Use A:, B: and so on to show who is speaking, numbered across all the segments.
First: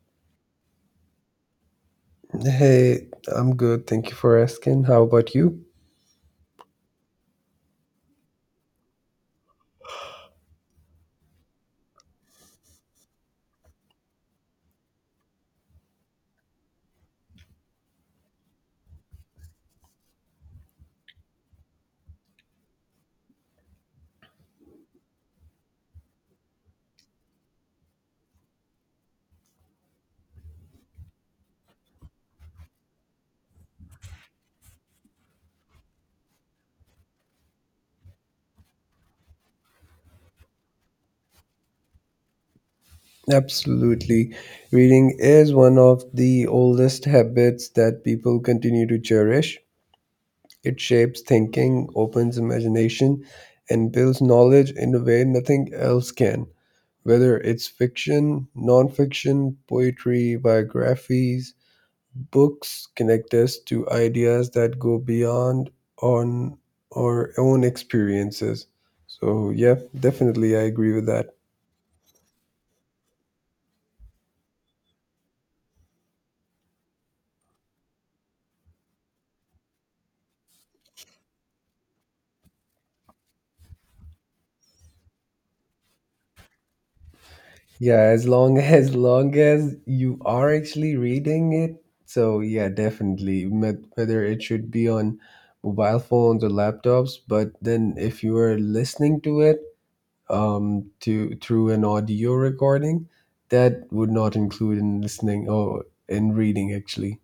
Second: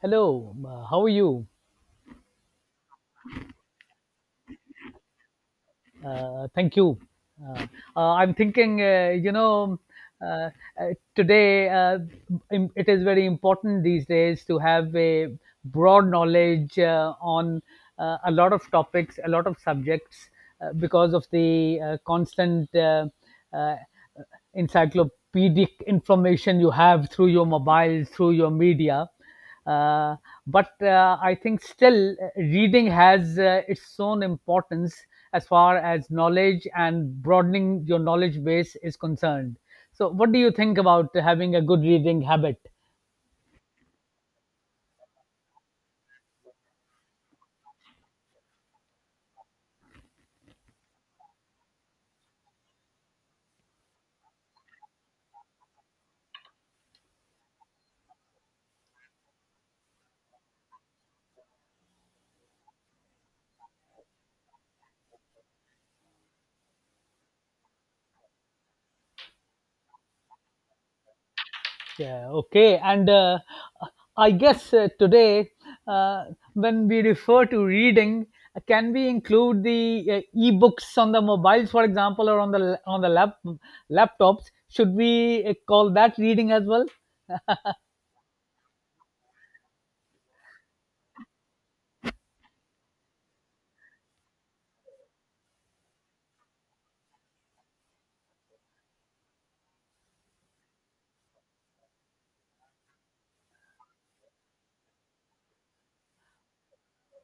A: Hello, how are you?
B: Hey, I'm good. Thank you for asking. How about you?
A: Thank you. Uh, I'm thinking, uh, today, it is very important these days to have a broad knowledge on a lot of topics, a lot of subjects, because of the constant uh, encyclopedic information you have through your mobile, through your media. Uh, but I think still reading has its own importance as far as knowledge and broadening your knowledge base is concerned. So, what do you think about having a good reading habit?
B: Absolutely. Reading is one of the oldest habits that people continue to cherish. It shapes thinking, opens imagination, and builds knowledge in a way nothing else can. Whether it's fiction, nonfiction, poetry, biographies, books connect us to ideas that go beyond on our own experiences. So yeah, definitely I agree with that.
A: Yeah, okay. And I guess today, uh, when we refer to reading, can we include the e-books on the mobiles, for example, or on the lap, laptops? Should we call that reading as well?
B: Yeah, as long as long as you are actually reading it, so yeah, definitely. Whether it should be on mobile phones or laptops, but then if you are listening to it to through an audio recording, that would not include in listening or in reading actually.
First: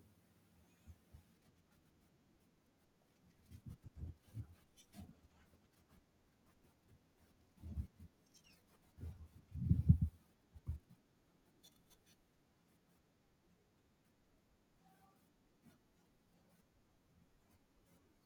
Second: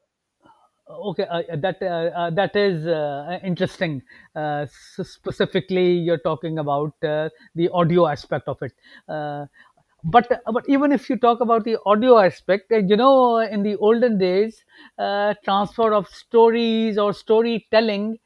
A: Okay that that is interesting, uh, so specifically you're talking about the audio aspect of it. uh, but even if you talk about the audio aspect, you know, in the olden days, transfer of stories or storytelling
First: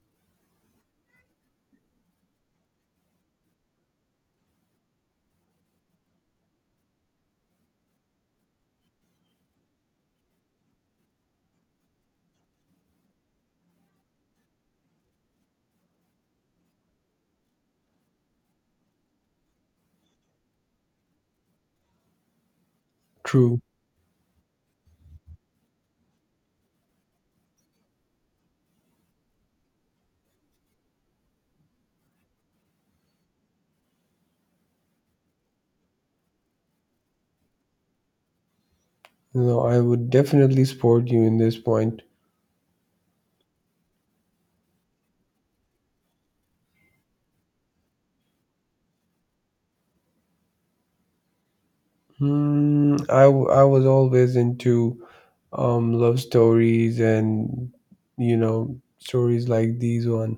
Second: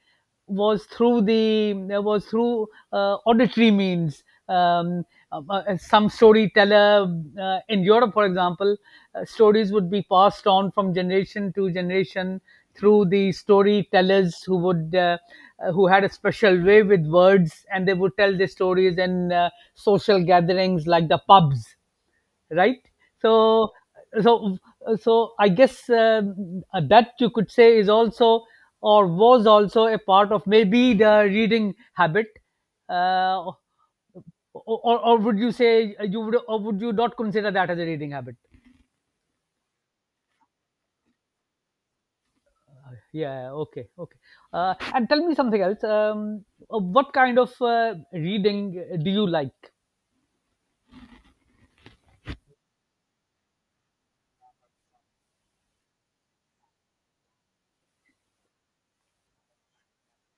A: was through was through auditory means. Um, some storyteller in Europe, for example, stories would be passed on from generation to generation through the storytellers who would who had a special way with words, and they would tell their stories in social gatherings like the pubs, right?
B: True.
A: So, so, so I guess that you could say is also, or was also, a part of maybe the reading habit, uh, or, or would you say, you would, or would you not consider that as a reading habit?
B: No, I would definitely support you in this point.
A: Yeah. Okay. Okay. And tell me something else. What kind of reading do you like?
B: Hmm, I was always into love stories and, stories like these one,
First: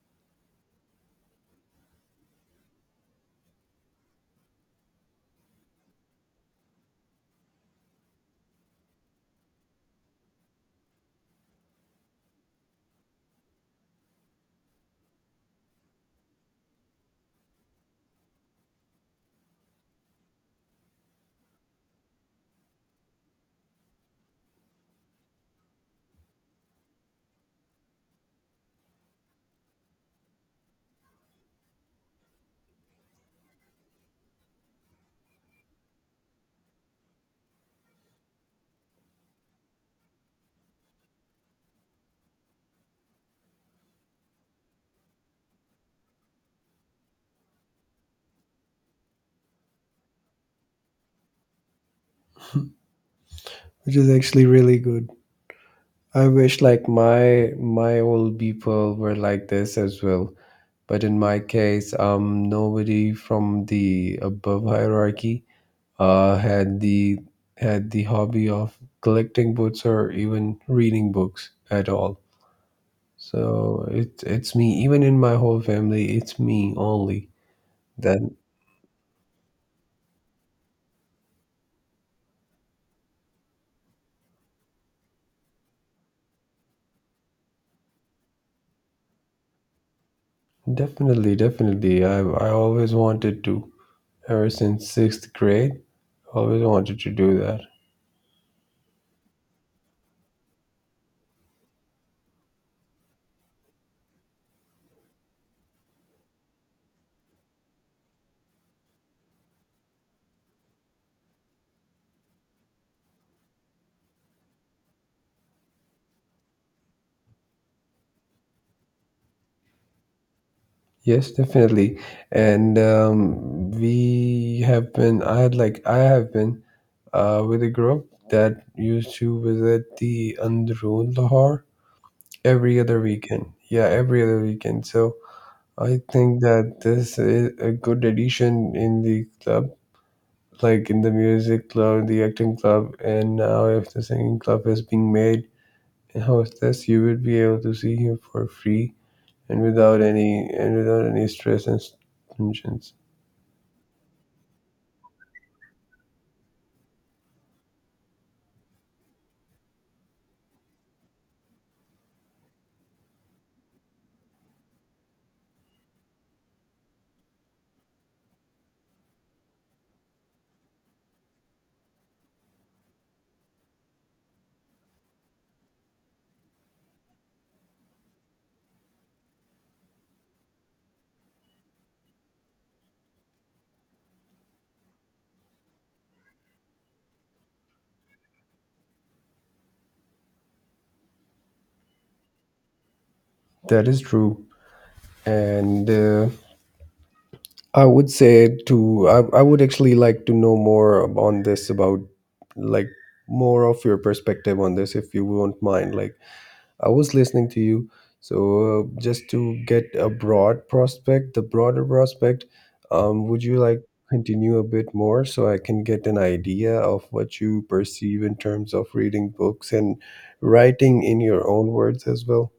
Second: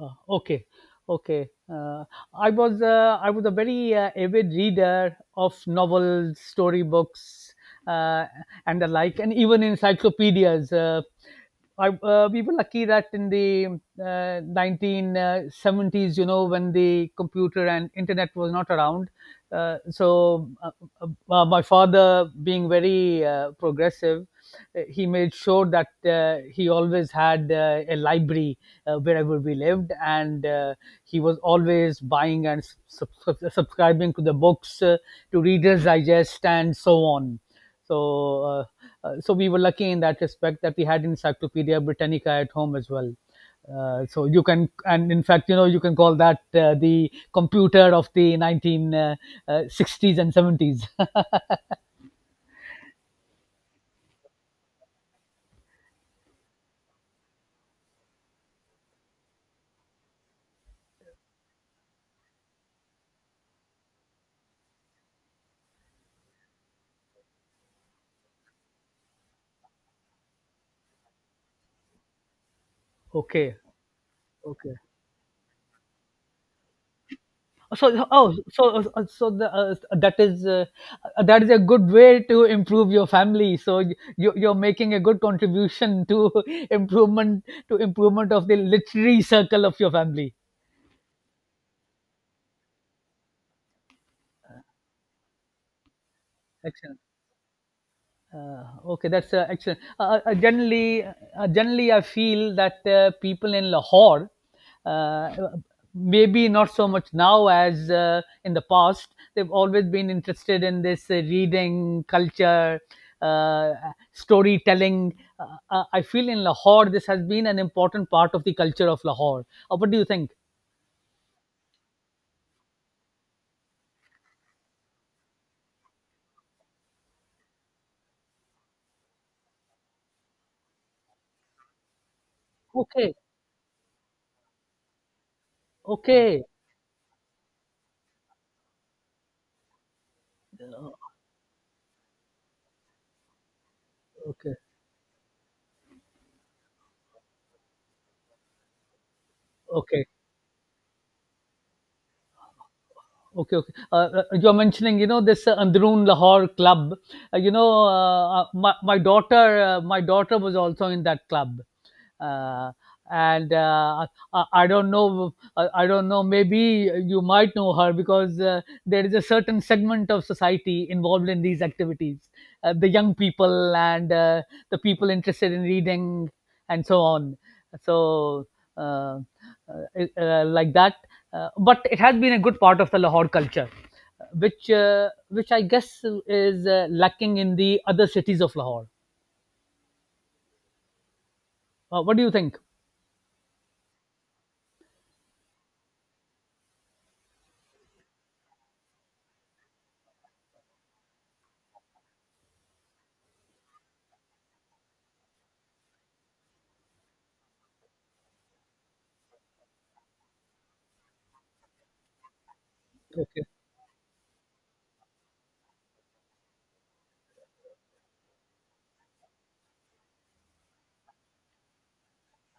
A: Uh, okay okay uh, I was a very avid reader of novels, storybooks, uh, and the like, and even encyclopedias. We were lucky that in the 1970s, you know, when the computer and internet was not around. Uh, so, uh, my father, being very progressive, he made sure that he always had a library wherever we lived, and he was always buying and subscribing to the books, to Reader's Digest, and so on. So, uh, so we were lucky in that respect that we had Encyclopedia Britannica at home as well. So you can, and in fact, you know, you can call that the computer of the 1960s uh, uh, and 70s.
B: which is actually really good. I wish like my old people were like this as well. But in my case, nobody from the above hierarchy uh, had the had the hobby of collecting books or even reading books at all.
A: Okay,
B: So it's
A: okay.
B: me. Even in my whole family, it's me only.
A: So oh,
B: Then
A: so so the, that is a good way to improve your family. So you you're making a good contribution to improvement of the literary circle of your family.
B: definitely, definitely, I always wanted to. Ever since sixth grade, always wanted
A: Excellent.
B: to do that.
A: Okay, that's excellent. Generally, I feel that people in Lahore, uh, maybe not so much now as in the past, they've always been interested in this reading culture, uh, storytelling. I feel in Lahore, this has been an important part of the culture of Lahore. What do you think?
B: Yes, definitely. And we have been. I had like I have been with a group that used to visit the Androon Lahore every other
A: Okay,
B: weekend. Yeah, every other weekend. So I think
A: okay,
B: that this is a good addition in the club like in the music club, the acting club, and now if the singing
A: okay,
B: club is being made in hostess, you would be able to see him for free and without
A: okay.
B: any and without any stress and tensions.
A: Okay, okay. You're mentioning, you know, this Androon Lahore club. My daughter, my daughter was also in that club, uh, and I don't know, I don't know. Maybe you might know her, because there is a certain segment of society involved in these activities, the young people and the people interested in reading and so on. So, uh, like that. But it has been a good part of the Lahore culture, which I guess is lacking in the other cities of Lahore. What do you think?
B: That is true, and I would actually like to know more on this about like more of your perspective on this if you won't mind like I was listening to you. So, just to get a broad prospect, the broader prospect, would you like continue a bit more so I can get an idea of what you perceive in terms of reading books and writing in your own words as well?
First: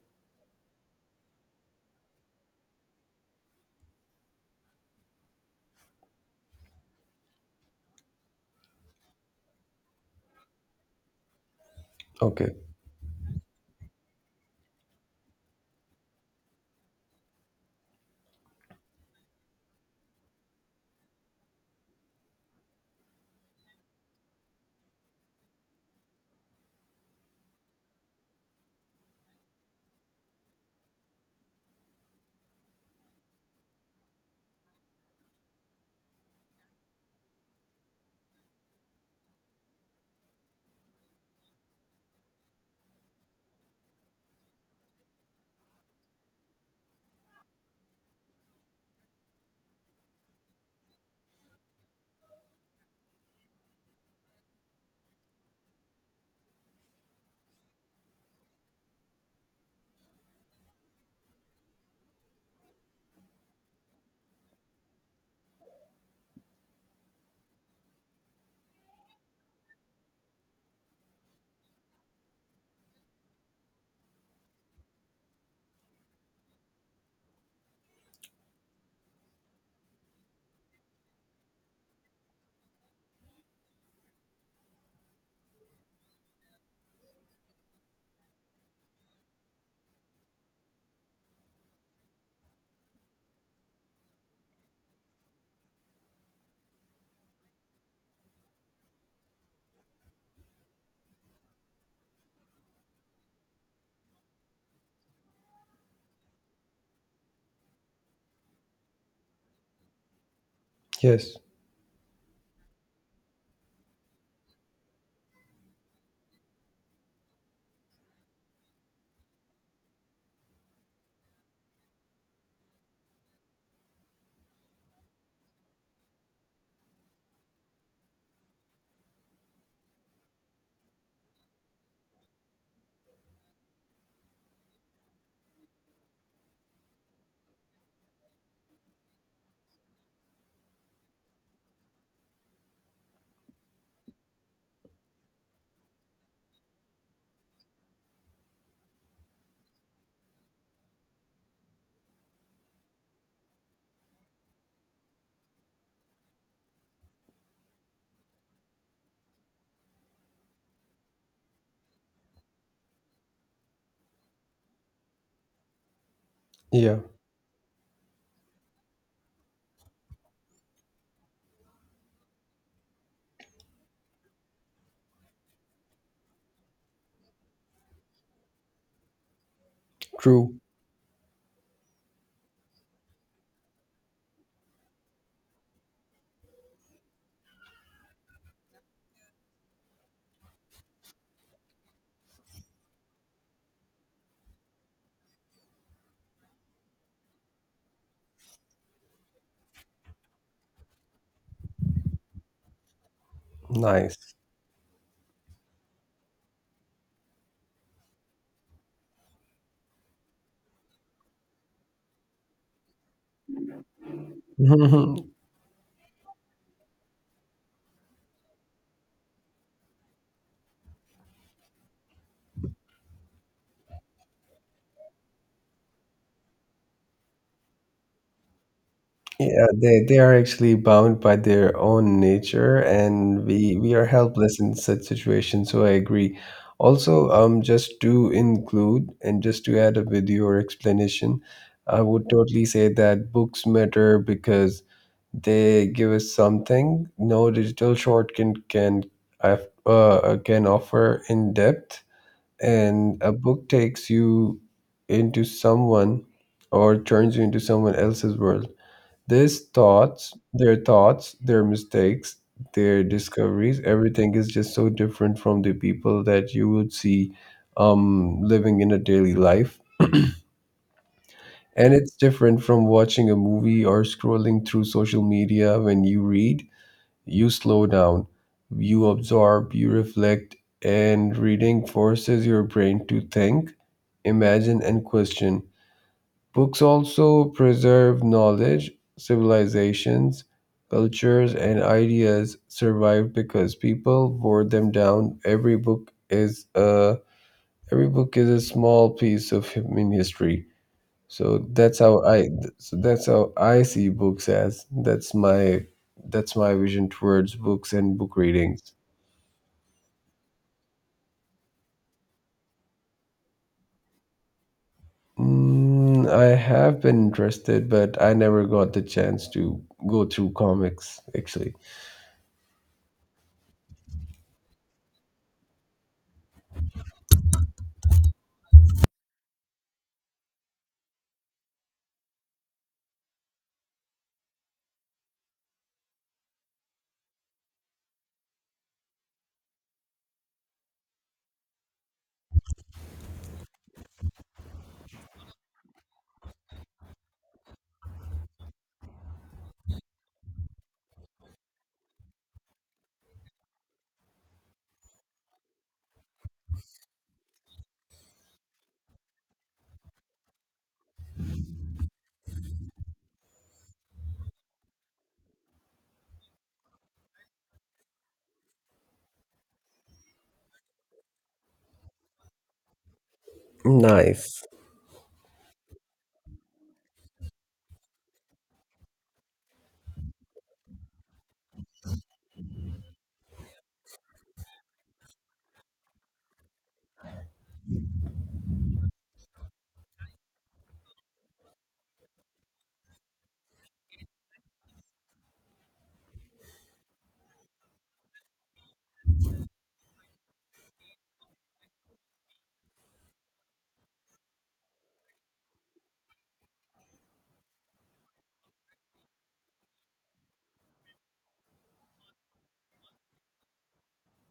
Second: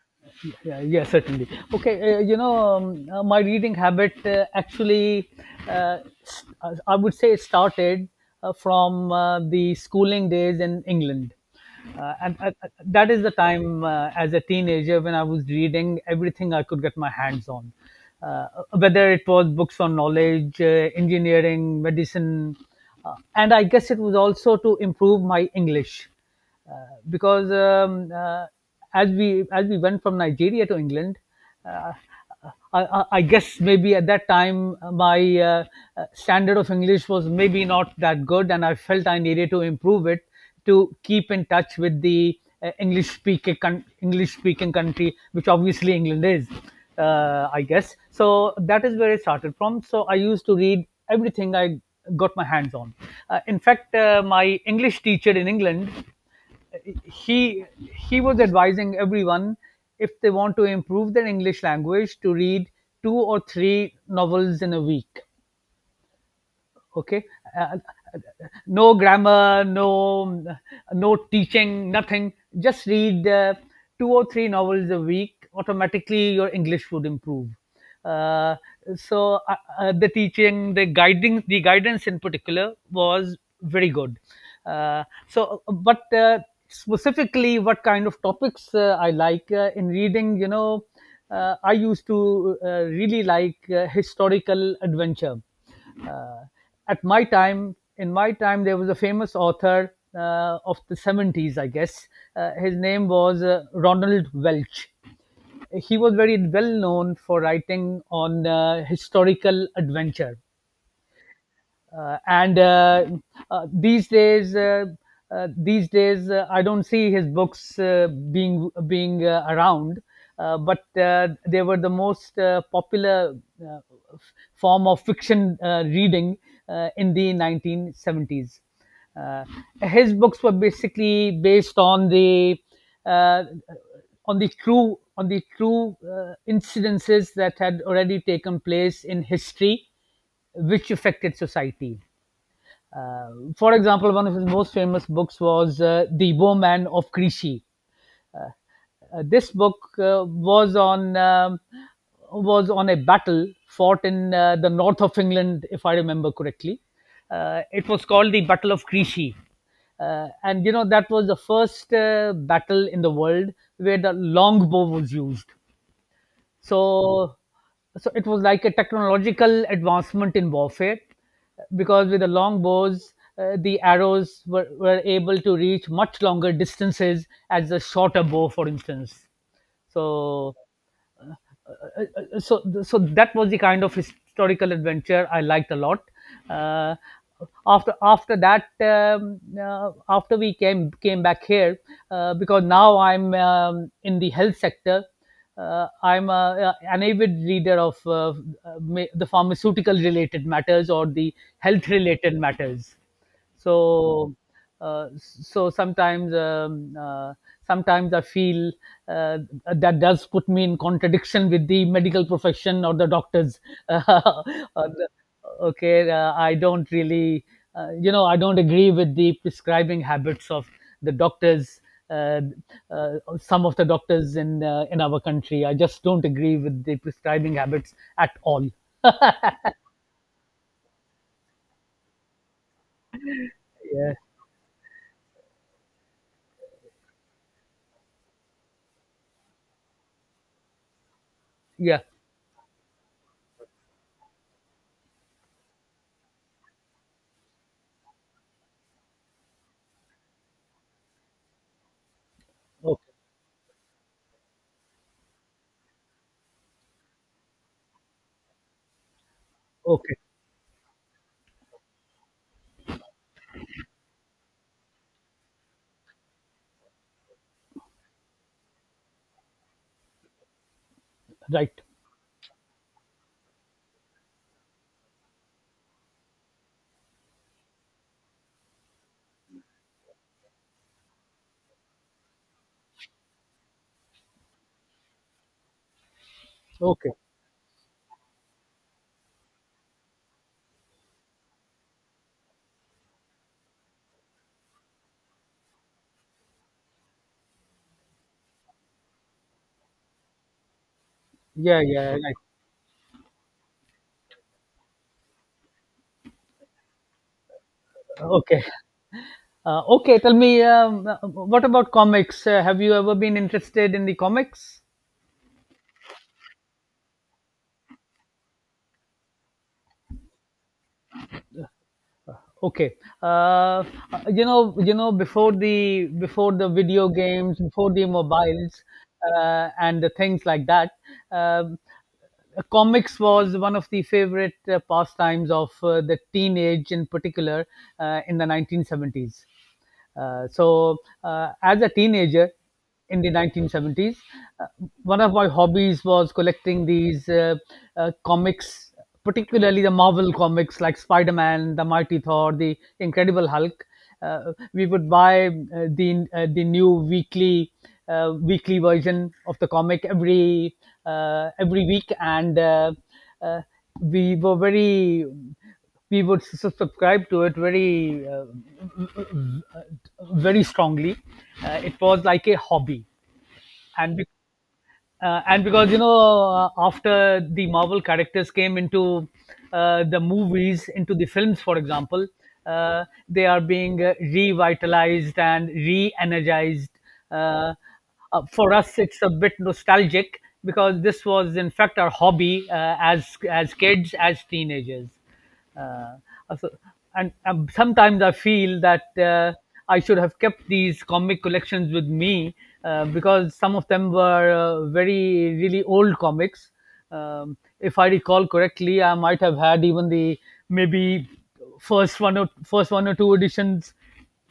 A: Yeah, yeah, certainly. Okay, my reading habit, actually, uh, I would say, it started from the schooling days in England. And
B: Okay.
A: That is the time, as a teenager, when I was reading everything I could get my hands on, uh, whether it was books on knowledge, engineering, medicine, and I guess it was also to improve my English, because as we went from Nigeria to England, uh, I guess maybe at that time my standard of English was maybe not that good, and I felt I needed to improve it to keep in touch with the English speaking English speaking country, which obviously England is, I guess. So that is where I started from. So I used to read everything I got my hands on. In fact, my English teacher in England, he he was advising everyone, if they want to improve their English language, to read two or three novels in a week. okay uh, uh, no grammar, no no teaching, nothing, just read two or three novels a week, automatically your English would improve. uh, the teaching, the guiding, the guidance in particular was very good. So but Specifically, what kind of topics I like in reading, you know, I used to really like historical adventure. uh, in my time, there was a famous author of the 70s, I guess. His name was Ronald Welch. He was very well known for writing on historical adventure,
B: Yes.
A: and uh, these days uh, these days I don't see his books being being around, but they were the most popular uh, f- form of fiction reading in the 1970s. uh, his books were basically based uh, on the true incidences that had already taken place in history, which affected society. Uh, for example, one of his most famous books was The Bowman of Crecy. This book was on a battle fought in the north of England, if I remember correctly. It was called the Battle of Crecy. And you know, that was the first battle in the world where the longbow was used,
B: Yeah.
A: so, so it was like a technological advancement in warfare, because with the long bows, the arrows were able to reach much longer distances as the shorter bow, for instance.
B: True.
A: So so that was the kind of historical adventure I liked a lot. Uh, after after that, after we came back here, because now I'm in the health sector. I'm a, an avid reader of the pharmaceutical related matters or the health related matters, so
B: Nice.
A: so sometimes I feel uh, that does put me in contradiction with the medical profession or the doctors. Uh, the- okay I don't really, you know, I don't agree with the prescribing habits of the doctors. uh, uh, some of the doctors in our country, I just don't agree with the prescribing habits at all.
B: Yeah, they are actually bound by their own nature, and we are
A: Yeah,
B: helpless in such situations. So I agree. Also, just to include and just to add a video or explanation, I
A: yeah,
B: would totally say that books matter because they give us something no digital short uh, can offer in depth,
A: okay,
B: and a book takes you into someone or turns you into someone else's world. These
A: okay,
B: thoughts, their mistakes, their discoveries, everything is just so different from the people that you would see living in a daily life.
A: right,
B: And it's different from watching a movie or scrolling through social media. When you read, you slow down, you absorb, you reflect, and reading forces your brain to think, imagine, and question. Books
A: okay.
B: also preserve knowledge, civilizations, cultures, and ideas survive because people wore them down. Every book is a small piece of human history. So
A: Yeah,
B: that's
A: yeah,
B: how
A: right.
B: I so that's how I see books as. That's my vision towards books and book
A: Okay.
B: readings.
A: Okay, tell me, what about comics? Have you ever been interested in the comics?
B: Mm, I have been interested, but I never got the chance to go through comics actually.
A: Okay. Uh, uh, Before the video games, before the mobiles, and the things like that, um, comics was one of the favorite pastimes of the teenage, in particular, in the 1970s. Uh, so, as a teenager in the 1970s, uh, one of my hobbies was collecting these comics, particularly the Marvel comics, like Spider Man, the Mighty Thor, the Incredible Hulk. We would buy the new weekly weekly version of the comic every week, and uh, we were very we would subscribe to it very very strongly. It was like a hobby, and be-
B: Nice.
A: and because you know, after the Marvel characters came into the movies, into the films, for example, they are being revitalized and re-energized. Uh, for us, it's a bit nostalgic, because this was in fact our hobby as kids, as teenagers. Uh, Also, and sometimes I feel that I should have kept these comic collections with me, because some of them were very, really old comics. If I recall correctly, I might have had even the maybe first one or two editions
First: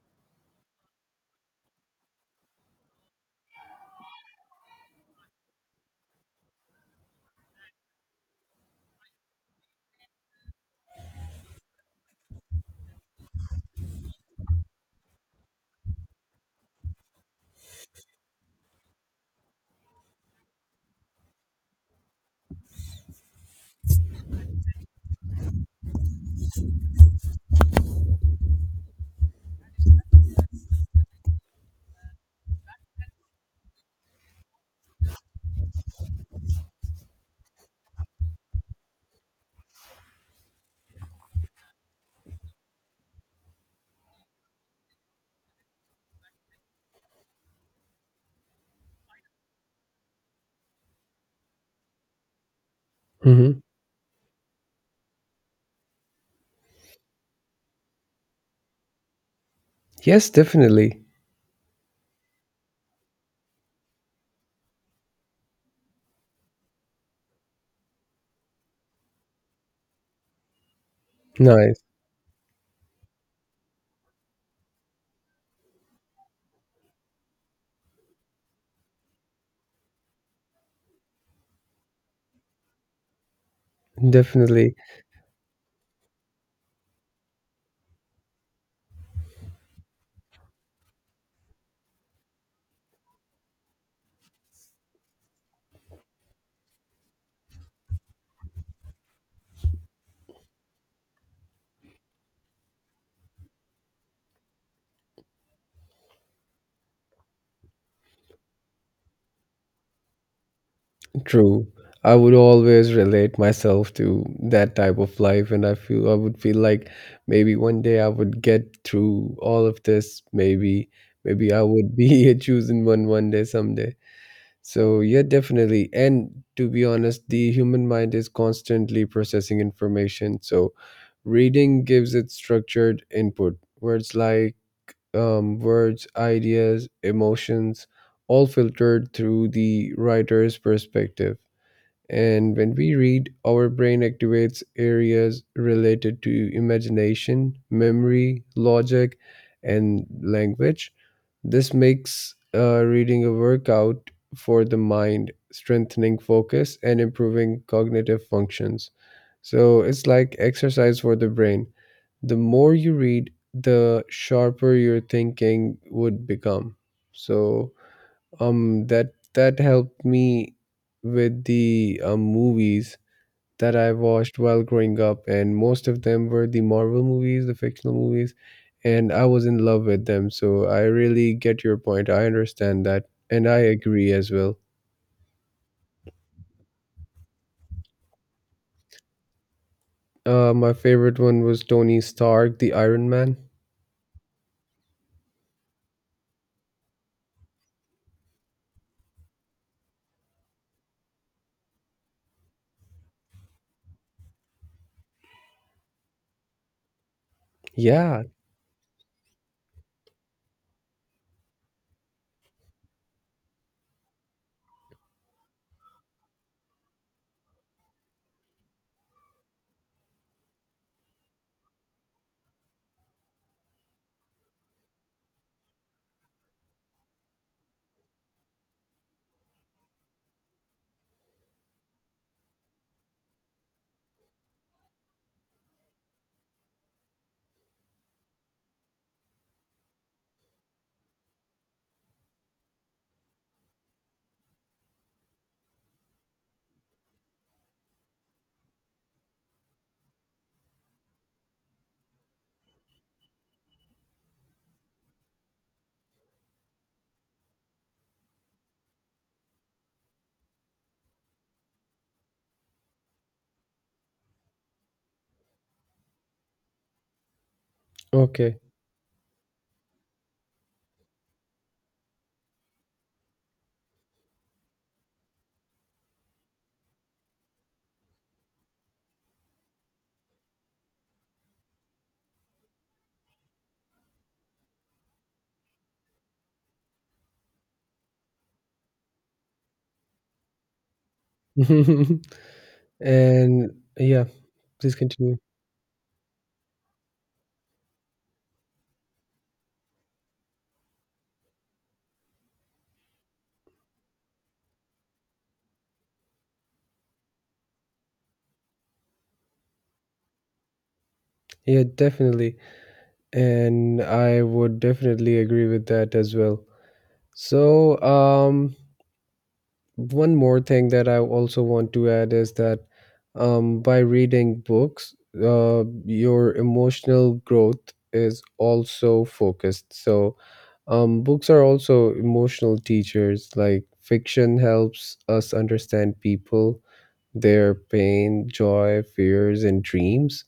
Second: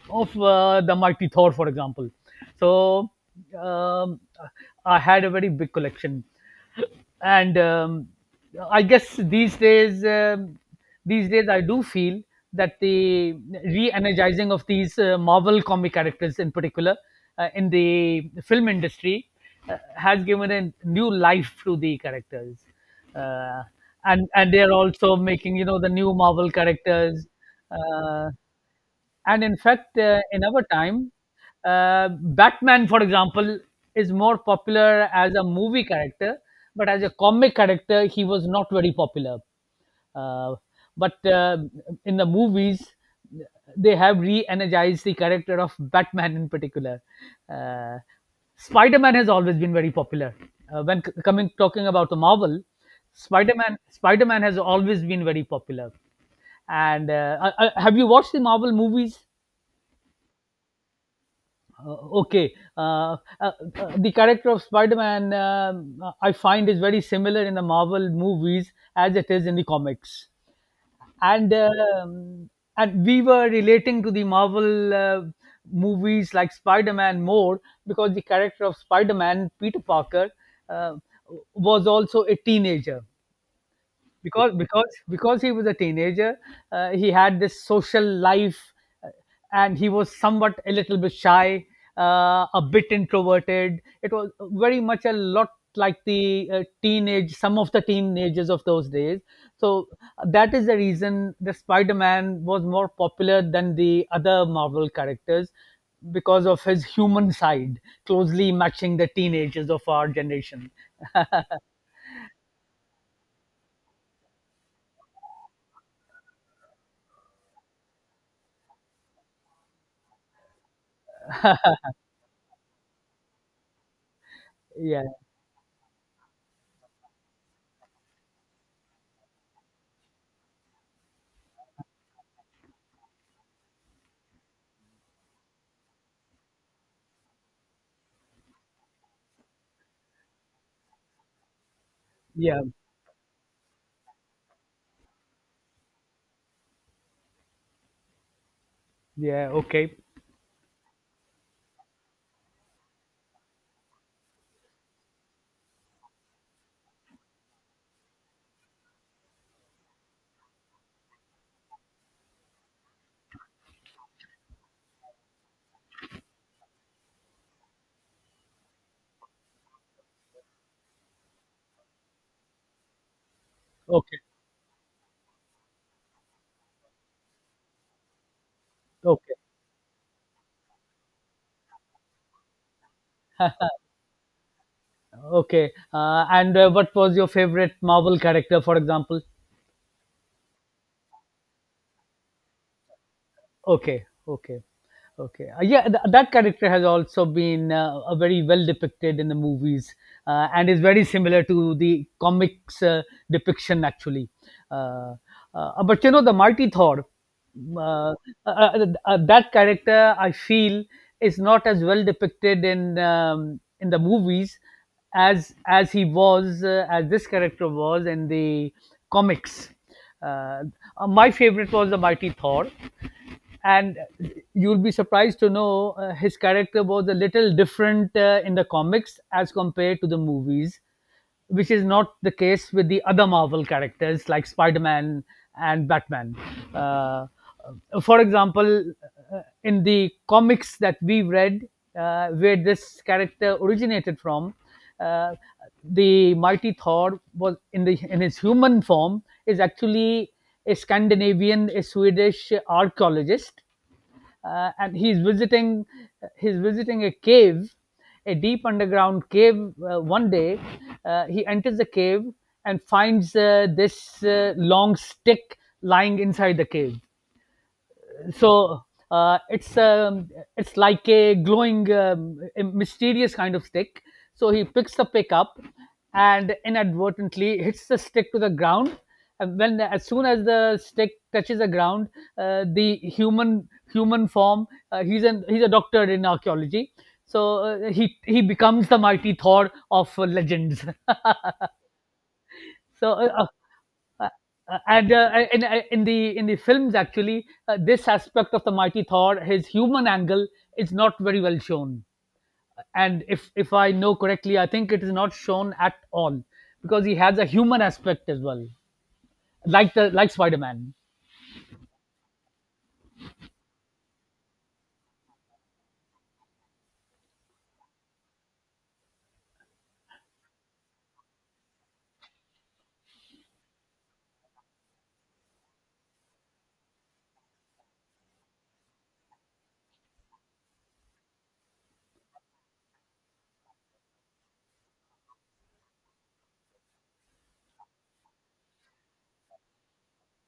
A: of the Mighty Thor, for example. So um, I had a very big collection and I guess these days I do feel that the re-energizing of these marvel comic characters in particular, in the film industry, has given a new life to the characters. Uh, and and they are also making the new marvel characters. Uh, and in fact, in our time, Batman, for example, is more popular as a movie character, but as a comic character, he was not very popular. Uh, but in the movies, they have re energized the character of Batman in particular. Uh, Spider Man has always been very popular. When c- coming talking about the Marvel, Spider
B: Mhm.
A: Man Spider Man has always been very popular. And have you watched the marvel movies?
B: Yes, definitely.
A: Uh, okay uh, uh, uh, the character of spider-man, I find, is very similar in the marvel movies as it is in the comics, and
B: Nice.
A: um, and we were relating to the marvel movies like spider-man more, because the character of spider-man, peter parker, uh, was also a teenager. because
B: Definitely
A: because because he was a teenager, he had this social life, uh, and he was somewhat a little bit shy, a bit introverted. It was very much a lot like the teenage some of the teenagers of those days. So that is the reason the spider-man was more popular than the other marvel characters, because of his human side closely matching the teenagers of our generation.
B: true. I would always relate myself to that type of life, and I feel I would feel like maybe one day I would get through all of this. Maybe, maybe I would be a chosen one one day someday. So
A: yeah
B: yeah, definitely. And to be honest, the human mind is constantly processing information. So reading gives it structured input. Words, ideas, emotions, all filtered through the writer's perspective. And
A: yeah
B: when we read, our brain activates areas related to imagination, memory, logic,
A: yeah. Okay
B: and language. This makes reading a workout for the mind, strengthening focus and improving cognitive functions. So it's like exercise for the brain. The more you read, the sharper your thinking would become. So that helped me with the movies that I
A: okay.
B: watched while growing up, and most of them were the Marvel movies, the fictional movies, and I
A: Okay,
B: was in love with them. So I really get your point. I understand that, and I agree as well.
A: okay. And what was your favorite Marvel character, for example?
B: My favorite one was Tony Stark, the Iron Man.
A: Okay, okay, okay. Yeah, that character has also been a very well depicted in the movies, and is very similar to the comics depiction, actually. Uh, but you know, the Marty Thor, uh, uh,
B: Yeah.
A: that character, I feel, is not as well depicted in, in the movies as he was, as this character was in the comics. Uh, my favorite was the Mighty Thor, and you'll be surprised to know, his character was a little different in the comics as compared to the movies, which is not the case with the other marvel characters like spider-man and batman, uh, for example. In the comics that we read, where this character originated from, uh, the mighty thor was in the, in his human form, is actually a Scandinavian, a Swedish archaeologist, and he's visiting a cave, a deep underground cave. One day, he enters the cave and finds, this, long stick lying inside the cave.
B: Okay.
A: So, it's, it's like a glowing, a mysterious kind of stick. So he picks the pick up and inadvertently hits the stick to the ground. And when as soon as the stick touches the ground, the human human form. He's an he's a doctor in archaeology. So, he becomes the mighty Thor of legends. So,
B: And yeah,
A: uh, uh,
B: please
A: and
B: continue.
A: in the films, actually, this aspect of the mighty Thor, his human angle, is not very well shown. And if I know correctly, I think it is not shown at all, because he has a human aspect as well, like the like Spider Man.
B: Yeah, definitely. And I would definitely agree with that as well. So, one more thing that I also want to add is that by reading books, your emotional growth is also focused. So, books are also emotional teachers. Like fiction helps us understand people, their pain, joy, fears, and dreams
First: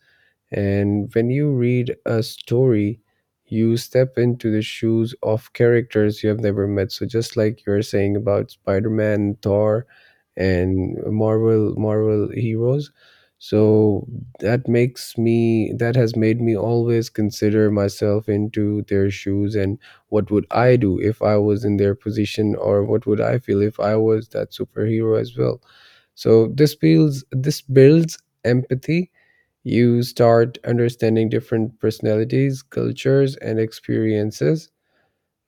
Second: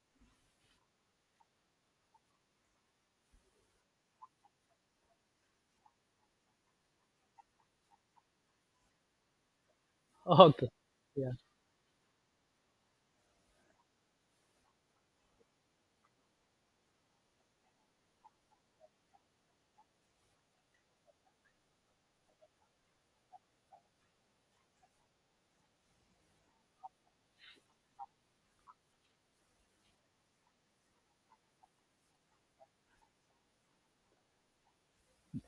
B: and when you read a story, you step into the shoes of characters you have never met. So just like you're saying about Spider-Man, Thor,
A: Okay,
B: and
A: yeah,
B: Marvel heroes. So that makes me that has made me always consider myself into their shoes and what would I do if I was in their position or what would I feel if I was that superhero as well. So this feels this builds empathy you start understanding different personalities, cultures, and experiences.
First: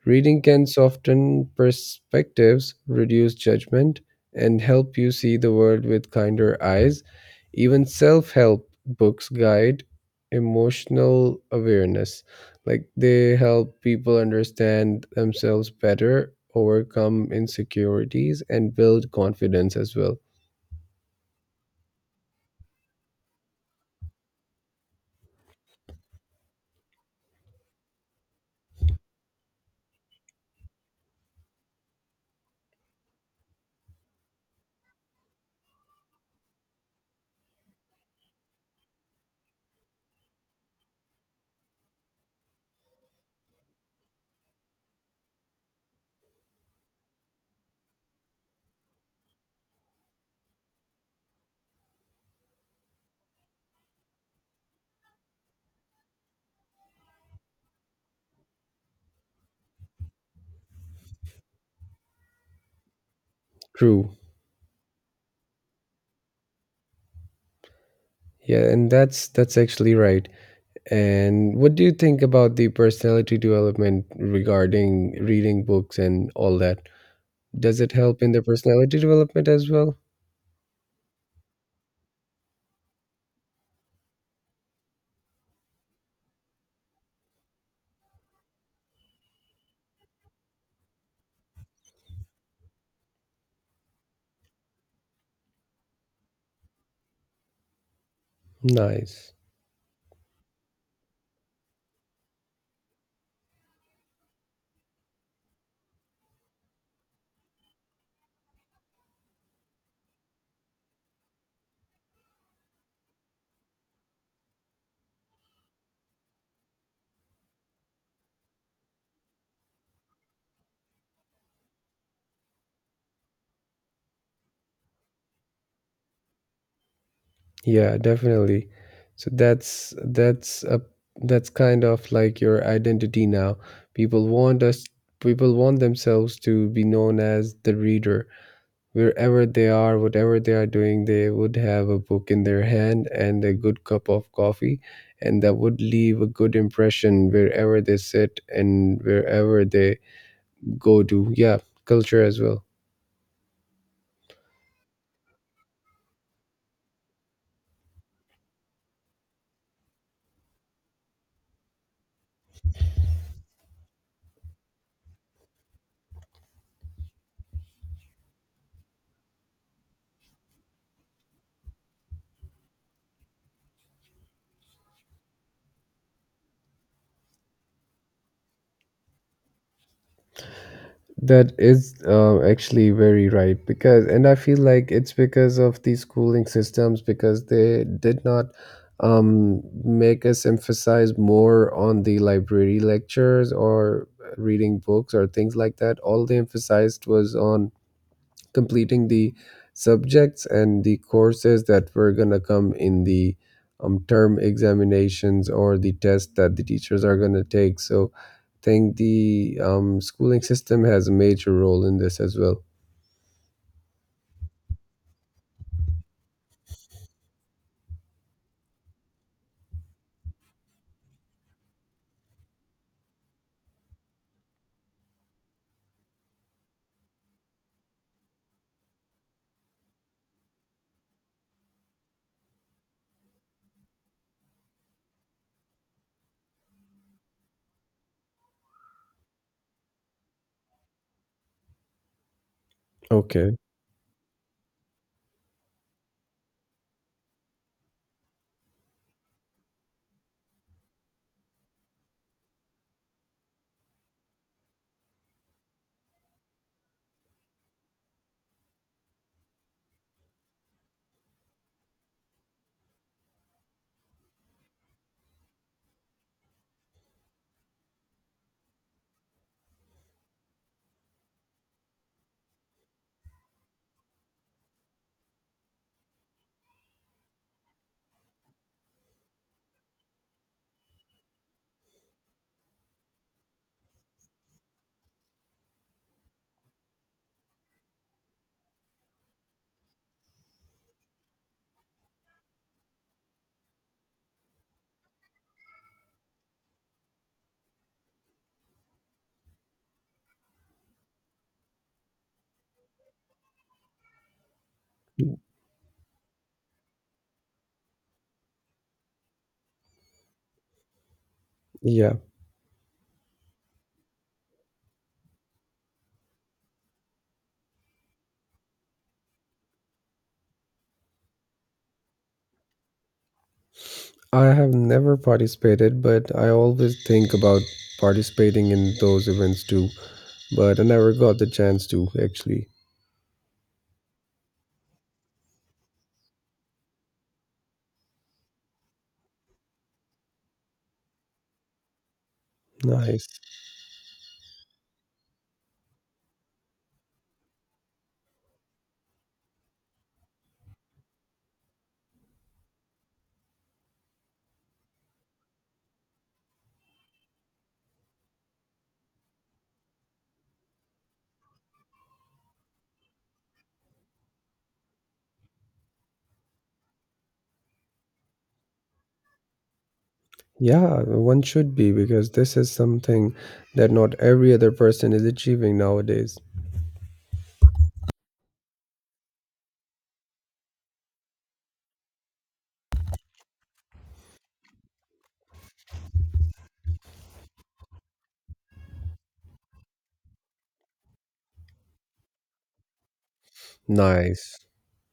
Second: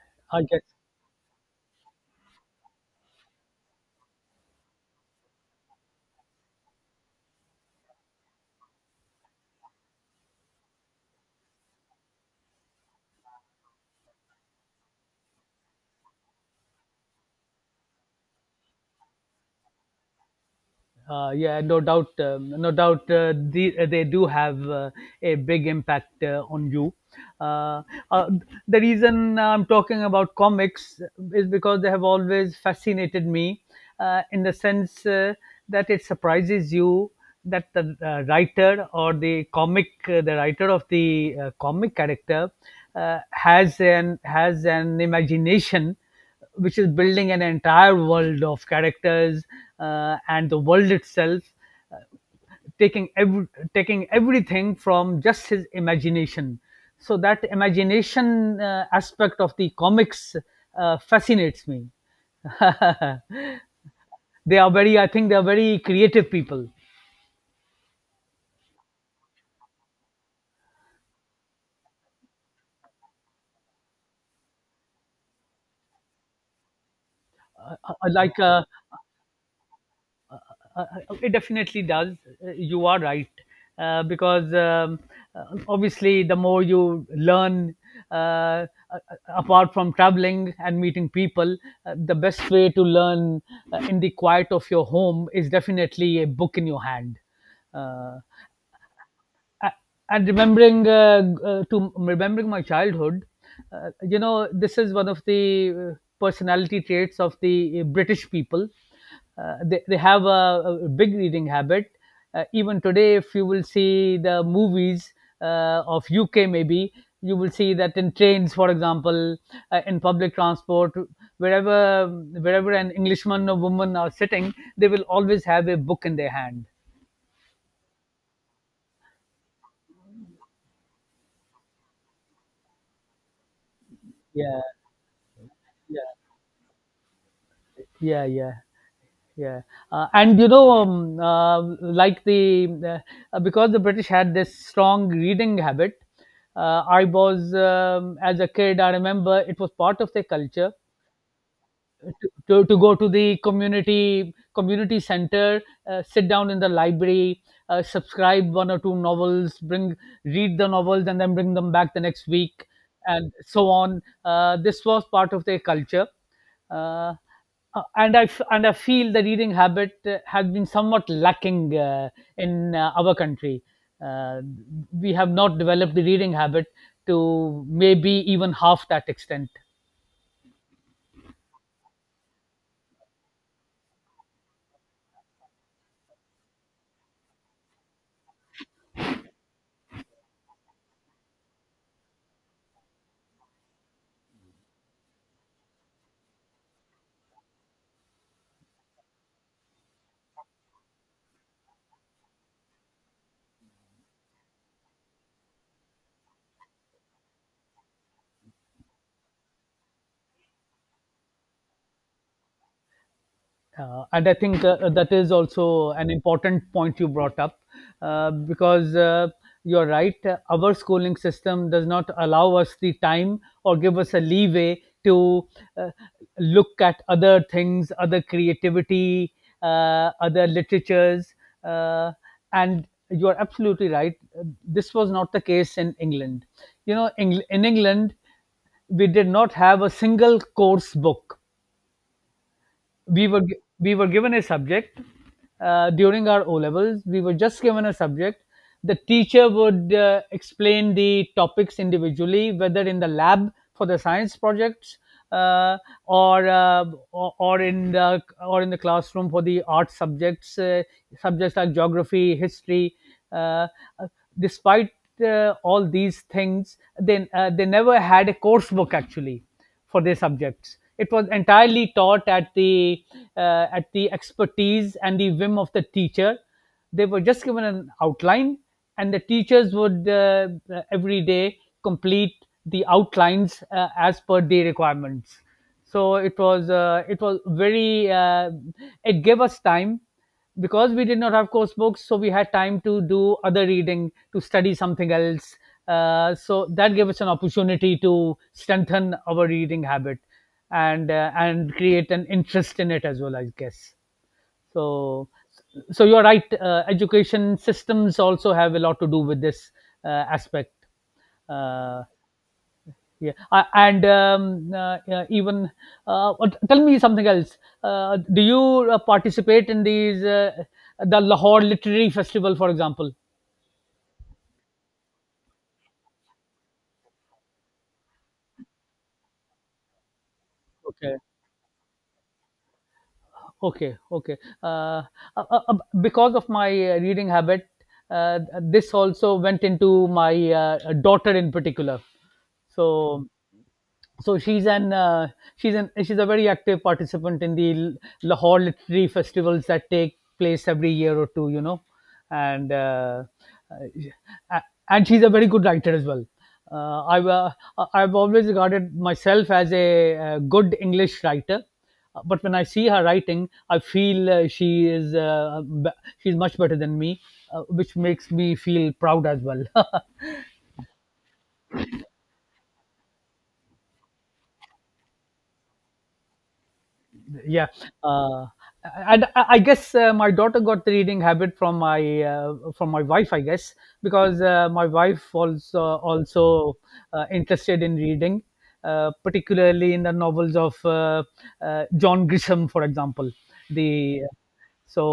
B: Reading
A: I guess.
B: can soften perspectives, reduce judgment, and help you see the world with kinder eyes. Even self help books guide emotional awareness. Like they help people understand themselves better, overcome insecurities, and build confidence as well.
A: Yeah, no doubt, they do have a big impact on you. Uh, uh, the reason I'm talking about comics is because they have always fascinated me, in the sense, that it surprises you, that the writer, or the comic, the writer of the comic character, has an imagination which is building an entire world of characters, and the world itself, taking ev- taking everything from just his imagination. So that imagination aspect of the comics fascinates me.
B: True.
A: they are very I think they are very creative people.
B: Yeah, and that's actually right. And what do you think about the personality development regarding reading books and all that? Does it help in
A: Like,
B: the personality development as well?
A: uh, it definitely does. You are right, because, obviously, the more you learn, uh, a- apart from traveling and meeting people, the best way to learn, in the quiet of your home, is definitely a book in your hand. Uh,
B: Nice.
A: a- and remembering g- to remembering my childhood, this is one of the uh, personality traits of the british people. They have a big reading habit. Even today, if you will see the movies of UK, maybe, you will see that in trains, for example, in public transport, wherever wherever an englishman or woman are sitting, they will always have a book in their hand.
B: Yeah, definitely. So that's kind of like your identity now. People
A: Yeah,
B: want us people want
A: yeah,
B: themselves to be known as the
A: yeah,
B: reader.
A: yeah.
B: Wherever
A: Yeah,
B: they are,
A: uh, and
B: whatever
A: you
B: they
A: know,
B: are
A: um,
B: doing, they would have a
A: like
B: book
A: the
B: in their hand and a
A: because the
B: good cup
A: British had
B: of
A: this
B: coffee,
A: strong
B: and that
A: reading
B: would
A: habit.
B: leave a good
A: I
B: impression
A: was,
B: wherever they sit
A: as a kid, I
B: and
A: remember, it
B: wherever
A: was
B: they
A: part of their culture,
B: go to. Yeah, culture as well.
A: to go to the community center, sit down in the library, subscribe one or two novels, bring, read the novels and then bring them back the next week, and so on. This was part of their culture. Uh, uh, and I f- and I feel the reading habit has been somewhat lacking in our country. Uh, we have not developed the reading habit to maybe even half that extent.
B: That is actually very right because, and I feel like it's because of these schooling systems because they did not make us emphasize more on the library lectures or reading books or things like that. All they emphasized was on completing the subjects and the courses that were going to come in the term examinations or the tests that the teachers are going to take. So I think the schooling system has a major role in this as well.
A: And I think that is also an important point you brought up, because, you're right. Our schooling system does not allow us the time or give us a leeway to, uh, look at other things, other creativity, other literatures. Uh, and you're absolutely right. This was not the case in England. In England, we did not have a single course book. we were
B: Okay.
A: gi- we were given a subject, during our O levels. We were just given a subject. The teacher would explain the topics individually, whether in the lab for the science projects, uh, or, or in the classroom for the art subjects, subjects like geography, history. Uh, uh, Despite all these things, then, they never had a course book actually for their subjects. It was entirely taught at the, at the expertise and the whim of the teacher. They were just given an outline, and the teachers would every day complete the outlines as per the requirements. So it was, it was very it gave us time, because we did not have course books, so we had time to do other reading, to study something else. So that gave us an opportunity to strengthen our reading habit, and create an interest in it as well, I guess. So you're right. Education systems also have a lot to do with this uh, aspect. Uh,
B: Yeah.
A: yeah, I, and yeah, even what- tell me something else. Do you participate in these, the Lahore Literary Festival, for example?
B: I have never participated, but I always think about participating in those events too. But I never
A: Okay,
B: got the chance to actually.
A: okay, okay. Uh, uh, uh, uh, because of my reading habit, this also went into my daughter in particular. So,
B: Nice.
A: so she's an uh, she's a very active participant in the Lahore literary festivals that take place every year or two, and uh, uh, and she's a very good writer as well. I've I've always regarded myself as a good English writer. But when I see her writing, I feel, she's much better than me, which makes me feel proud as well.
B: Yeah, one should be because this is something that not every other person is achieving nowadays.
A: Yeah. Uh, and i I guess, my daughter got the reading habit from my, from my wife, I guess, because, my wife also, also interested in reading, particularly in the novels of, john grisham, for example. The,
B: Nice.
A: so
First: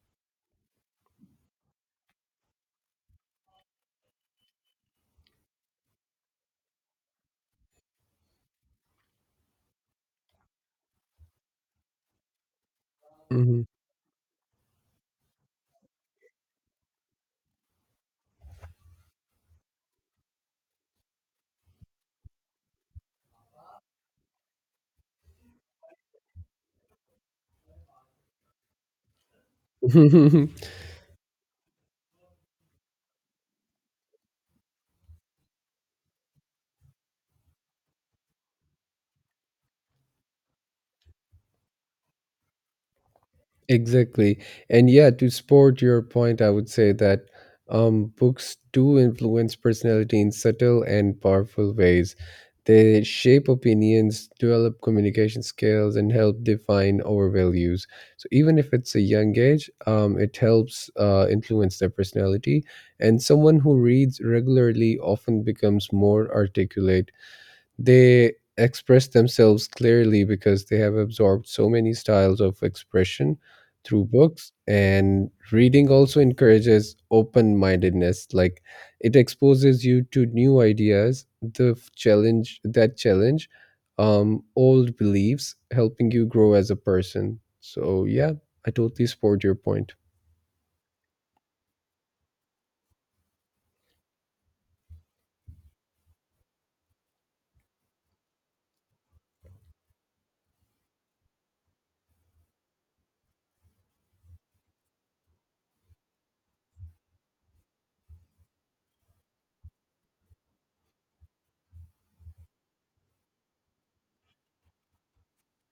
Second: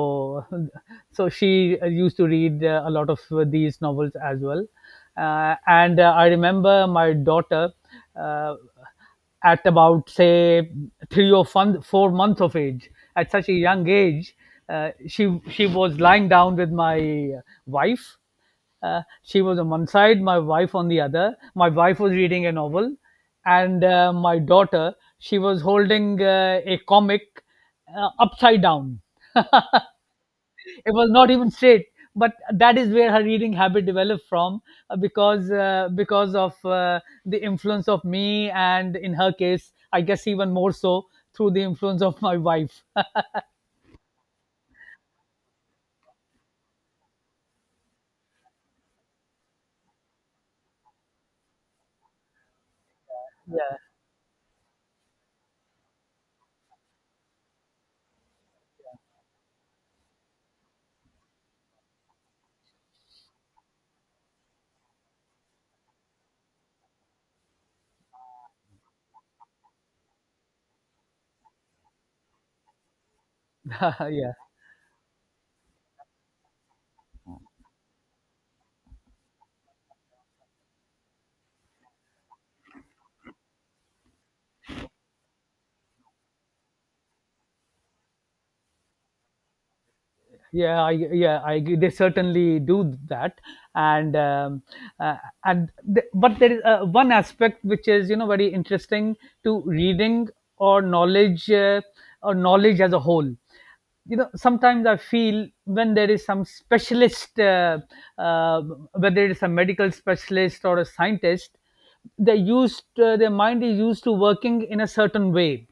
A: so she used to read a lot of these novels as well. And I remember my daughter, uh, at about, say, three or 4 months of age, at such a
B: Hmm.
A: young age. She was lying down with my wife. She was on one side, my wife on the other, my wife was reading a novel, and my daughter, she was holding, a comic, upside down. It was not even straight, but that is where her reading habit developed from, because of the influence of me, and in her case, I guess, even more so through the influence of my wife.
B: Exactly. And yeah, to support your point, I would say that books do influence personality in subtle and powerful ways. They shape opinions, develop communication skills, and help define our values. So even if it's a young age, it helps influence their personality. And someone who reads regularly often becomes more articulate. They express themselves clearly because they have absorbed so many styles of expression through
A: Yeah. Yeah,
B: books. And reading also encourages open mindedness, like it exposes you to new ideas, the f- challenge that challenge old beliefs, helping you grow as a person. So, yeah, I totally support your point.
A: yeah. I agree. They certainly do that. And um, uh, and the, but there is one aspect which is, you know, very interesting, to reading, or knowledge, or knowledge as a whole. You know, sometimes I feel, when there is some specialist, uh, whether it is a medical specialist or a scientist, they used their mind is used to working in a certain way,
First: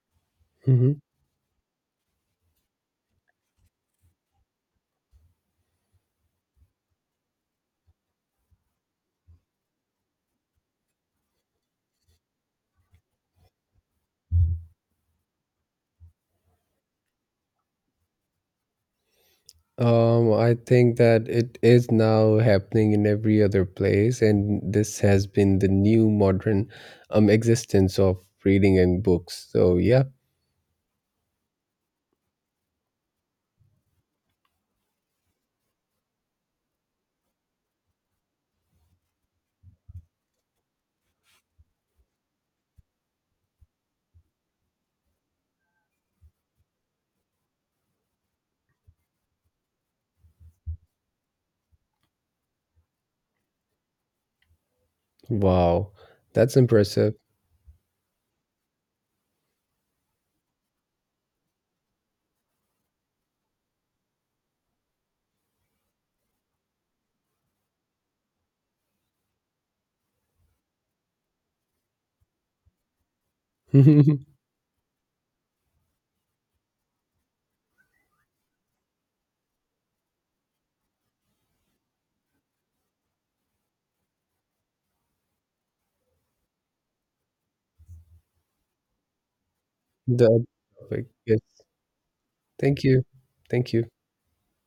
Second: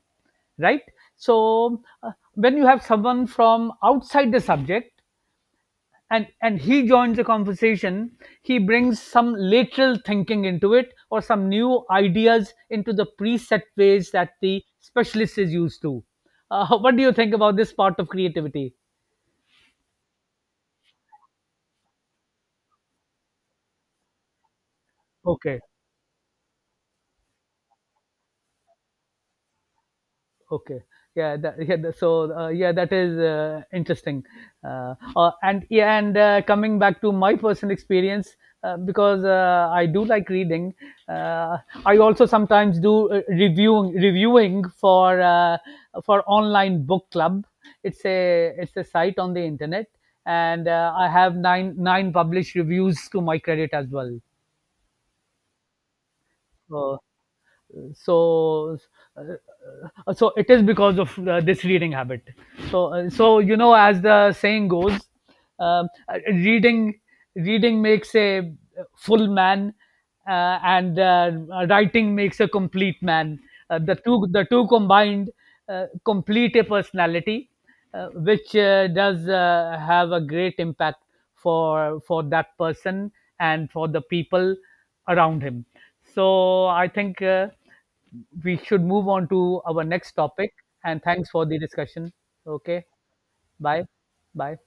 A: right?
B: Mhm.
A: So, when you have someone from outside the subject, and he joins the conversation, he brings some lateral thinking into it, or some new ideas into the preset ways that the specialist is used to. What do you think about this part of creativity?
B: I think that it is now happening in every other place, and this has been
A: Okay.
B: the new modern existence of reading and books. So yeah,
A: Okay. Yeah. So, yeah, that is interesting. And coming back to my personal experience, because, I do like reading, uh, I also sometimes do, reviewing for, online book club. It's a site on the internet, and I have nine published reviews to my credit as well.
B: wow, that's
A: So,
B: impressive.
A: so it is because of this reading habit. So, you know, as the saying goes, um, uh, reading reading makes a full man, and writing makes a complete man. The two the two combined complete a personality, which does have a great impact for that person, and for the people around him. So I think, we should move on to our next
B: The
A: topic. And
B: topic,
A: thanks
B: yes.
A: for the discussion.
B: Thank
A: Okay.
B: you, thank
A: Bye.
B: you.
A: Bye.